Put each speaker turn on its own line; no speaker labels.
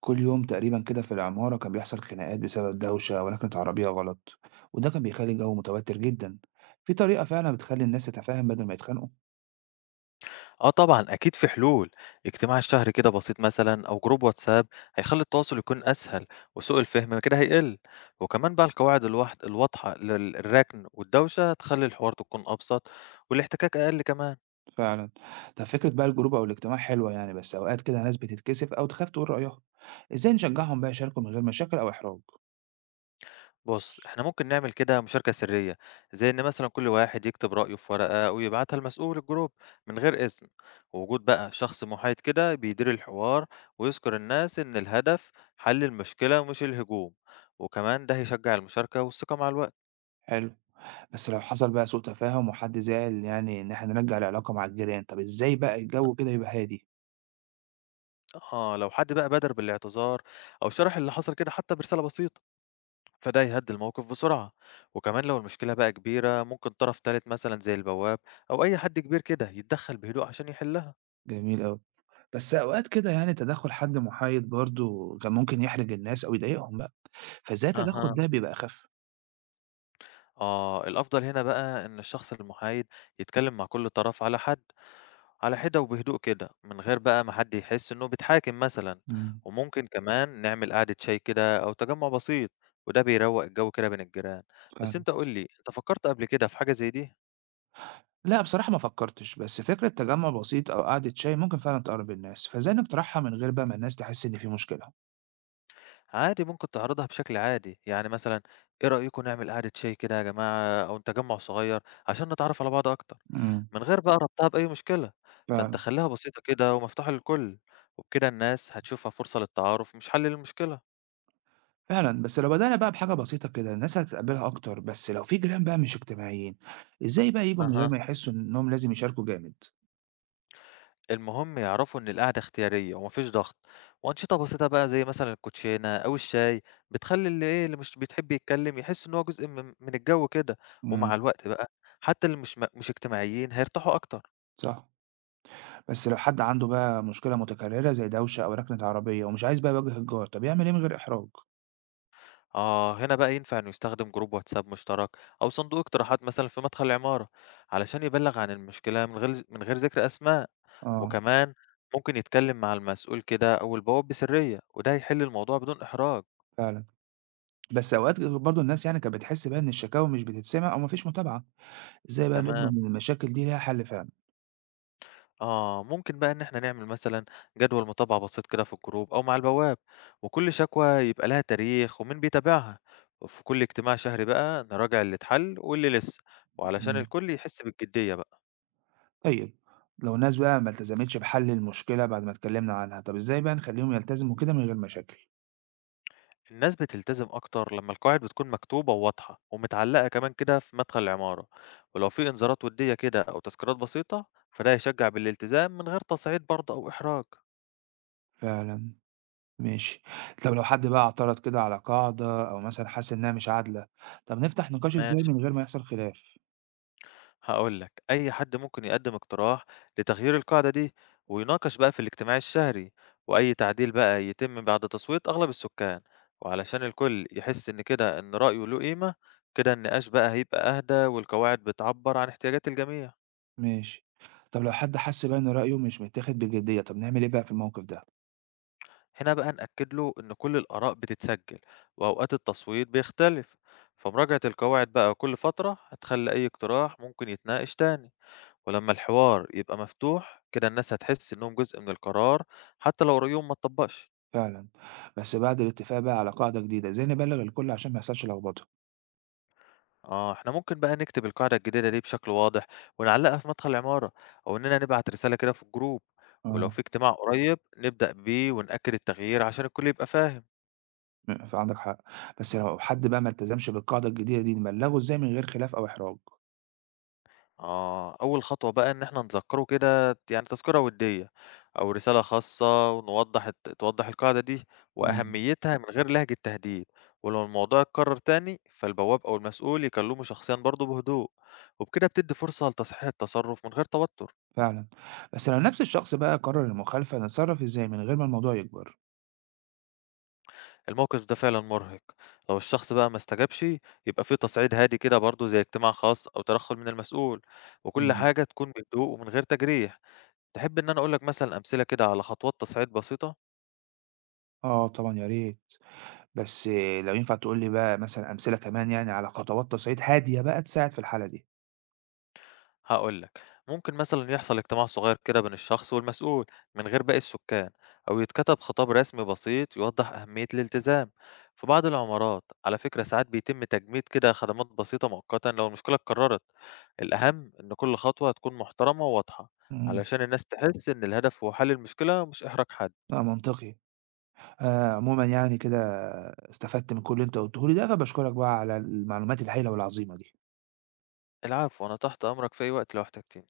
كل يوم تقريبا كده في العمارة كان بيحصل خناقات بسبب دوشة ولكنة عربية غلط، وده كان بيخلي الجو متوتر جدا. في طريقة فعلا بتخلي الناس تتفاهم بدل ما يتخانقوا؟
آه طبعًا أكيد في حلول، اجتماع شهري كده بسيط مثلًا أو جروب واتساب هيخلّي التواصل يكون أسهل وسوء الفهم كده هيقل، وكمان بقى القواعد الواحد الواضحة للركن والدوشة هتخلّي الحوار تكون أبسط والاحتكاك أقل كمان.
فعلا. طب فكرة بقى الجروب أو الاجتماع حلوة يعني، بس أوقات كده ناس بتتكسف أو تخاف تقول رأيها. إزاي نشجعهم بقى يشاركوا من غير مشاكل أو إحراج؟
بُص، إحنا ممكن نعمل كده مشاركة سرية، زي إن مثلًا كل واحد يكتب رأيه في ورقة ويبعتها لمسؤول الجروب من غير اسم، ووجود بقى شخص محايد كده بيدير الحوار ويذكر الناس إن الهدف حل المشكلة مش الهجوم، وكمان ده هيشجع المشاركة والثقة مع الوقت.
حلو. بس لو حصل بقى سوء تفاهم وحد زعل، يعني إن إحنا نرجع العلاقة مع الجيران، طب إزاي بقى الجو كده يبقى هادي؟
آه، لو حد بقى بادر بالاعتذار أو شرح اللي حصل كده حتى برسالة بسيطة، فده يهدي الموقف بسرعة. وكمان لو المشكلة بقى كبيرة ممكن طرف تالت مثلًا زي البواب أو أي حد كبير كده يتدخل بهدوء عشان يحلها.
جميل أوي. بس أوقات كده يعني تدخل حد محايد برضه كان ممكن يحرج الناس أو يضايقهم بقى، فإزاي التدخُّل
أها.
ده بيبقى أخَف؟
آه، الأفضل هنا بقى إن الشخص المحايد يتكلم مع كل طرف على حد على حدة وبهدوء كده من غير بقى ما حد يحس إنه بيتحاكم مثلا.
إمم،
وممكن كمان نعمل قعدة شاي كده أو تجمع بسيط وده بيروق الجو كده بين الجيران. بس
فعلًا.
أنت قول لي أنت فكرت قبل كده في حاجة زي دي؟
لأ بصراحة ما فكّرتش، بس فكرة تجمُّع بسيط أو قعدة شاي ممكن فعلًا تقرّب الناس، فإزاي نقترحها من غير بقى ما الناس تحس إن في مشكلة؟
عادي ممكن تعرضها بشكل عادي، يعني مثلًا إيه رأيكم نعمل قعدة شاي كده يا جماعة أو تجمُّع صغير عشان نتعرف على بعض أكتر،
إمم،
من غير بقى ربطها بأي مشكلة، فأنت
فعلًا،
خلّيها بسيطة كده ومفتوحة للكل، وبكده الناس هتشوفها فرصة للتعارف مش حل للمشكلة.
فعلًا، بس لو بدأنا بقى بحاجة بسيطة كده الناس هتتقبّلها أكتر، بس لو في جيران بقى مش اجتماعيين، إزاي بقى ييجوا من غير
أها،
ما يحسّوا إنّهم لازم يشاركوا جامد؟
المهم يعرفوا إن القعدة اختيارية وما فيش ضغط، وأنشطة بسيطة بقى زي مثلًا الكوتشينة أو الشاي بتخلّي اللي مش بيحب يتكلم يحس إن هو جزء من الجو كده، ومع
إمم،
الوقت بقى حتى اللي مش اجتماعيين هيرتاحوا أكتر.
صح. بس لو حد عنده بقى مشكلة متكرّرة زي دوشة أو ركنة عربية ومش عايز بقى يواجه الجار، طَب يعمل إيه من غير إحراج؟
آه هنا بقى ينفع إنه يستخدم جروب واتساب مشترك أو صندوق اقتراحات مثلا في مدخل العمارة علشان يبلغ عن المشكلة من غير ذكر أسماء.
آه،
وكمان ممكن يتكلم مع المسؤول كده أو البواب بسرية وده هيحل الموضوع بدون إحراج.
فعلًا. بس أوقات برضه الناس يعني كانت بتحس بقى إن الشكاوى مش بتتسمع أو ما فيش متابعة، إزاي بقى
تمام.
نضمن إن المشاكل دي ليها حل فعلًا؟
آه ممكن بقى إن إحنا نعمل مثلا جدول متابعة بسيط كده في الجروب أو مع البواب وكل شكوى يبقى لها تاريخ ومين بيتابعها وفي كل اجتماع شهري بقى نراجع اللي اتحل واللي لسه وعلشان
إمم،
الكل يحس بالجدية بقى.
طيب. لو الناس بقى ما التزمتش بحل المشكلة بعد ما اتكلمنا عنها، طب إزاي بقى نخليهم يلتزموا كده من غير مشاكل؟
الناس بتلتزم أكتر لما القواعد بتكون مكتوبة وواضحة ومتعلقة كمان كده في مدخل العمارة ولو في إنذارات ودية كده أو تذكيرات بسيطة فده يشجع بالالتزام من غير تصعيد برضه أو إحراج.
فعلًا، ماشي. طب لو حد بقى اعترض كده على قاعدة أو مثلًا حس إنها مش عادلة، طب نفتح نقاش إزاي
ماشي،
من غير ما يحصل خلاف؟
هقولك أي حد ممكن يقدم اقتراح لتغيير القاعدة دي ويناقش بقى في الاجتماع الشهري وأي تعديل بقى يتم بعد تصويت أغلب السكان وعلشان الكل يحس إن كده إن رأيه له قيمة، كده النقاش بقى هيبقى أهدى والقواعد بتعبر عن احتياجات الجميع.
ماشي. طب لو حد حس بقى إن رأيه مش متاخد بجدية، طب نعمل إيه بقى في الموقف ده؟
هنا بقى نأكد له إن كل الآراء بتتسجل وأوقات التصويت بيختلف فمراجعة القواعد بقى كل فترة هتخلي أي اقتراح ممكن يتناقش تاني ولما الحوار يبقى مفتوح كده الناس هتحس إنهم جزء من القرار حتى لو رأيهم ما اتطبقش.
فعلًا. بس بعد الاتفاق بقى على قاعدة جديدة، إزاي نبلّغ الكل عشان ما يحصلش لخبطة؟
آه إحنا ممكن بقى نكتب القاعدة الجديدة دي بشكل واضح ونعلقها في مدخل العمارة أو إننا نبعت رسالة كده في الجروب ولو
آه،
في اجتماع قريب نبدأ بيه ونأكد التغيير عشان الكل يبقى فاهم.
فعندك حق. بس لو حد بقى ما التزمش بالقاعدة الجديدة دي، نبلّغه إزاي من غير خلاف أو إحراج؟
آه، أول خطوة بقى إن إحنا نذكّره كده يعني تذكرة وديّة أو رسالة خاصة ونوضّح توضّح القاعدة دي
إمم،
وأهميتها من غير لهجة تهديد، ولو الموضوع اتكرر تاني فالبواب أو المسؤول يكلمه شخصيًا برضه بهدوء، وبكده بتدّي فرصة لتصحيح التصرُّف من غير توتُّر.
فعلًا. بس لو نفس الشخص بقى قرر المخالفة، نتصرف إزاي من غير ما الموضوع يكبر؟
الموقف ده فعلًا مُرهق، لو الشخص بقى ما استجابش يبقى في تصعيد هادي كده برضه زي اجتماع خاص أو ترحُّل من المسؤول، وكل
إمم،
حاجة تكون بهدوء ومن غير تجريح. تحب إن أنا أقول لك مثلًا أمثلة كده على خطوات تصعيد بسيطة؟
آه طبعًا يا ريت. بس لو ينفع تقول لي بقى مثلًا أمثلة كمان يعني على خطوات تصعيد هادية بقى تساعد في الحالة دي.
هاقول لك، ممكن مثلًا يحصل اجتماع صغير كده بين الشخص والمسؤول من غير باقي السكان، أو يتكتب خطاب رسمي بسيط يوضح أهمية الالتزام. في بعض العمارات على فكرة ساعات بيتم تجميد كده خدمات بسيطة مؤقتًا لو المشكلة اتكررت، الأهم إن كل خطوة تكون محترمة وواضحة
إمم،
علشان الناس تحس إن الهدف هو حل المشكلة مش إحراج حد.
لأ منطقي. عمومًا يعني كده استفدت من كل اللي أنت قُلته لي ده، فباشكرك بقى على المعلومات الهايلة والعظيمة دي.
العفو، أنا تحت أمرك في أي وقت لو احتجتني.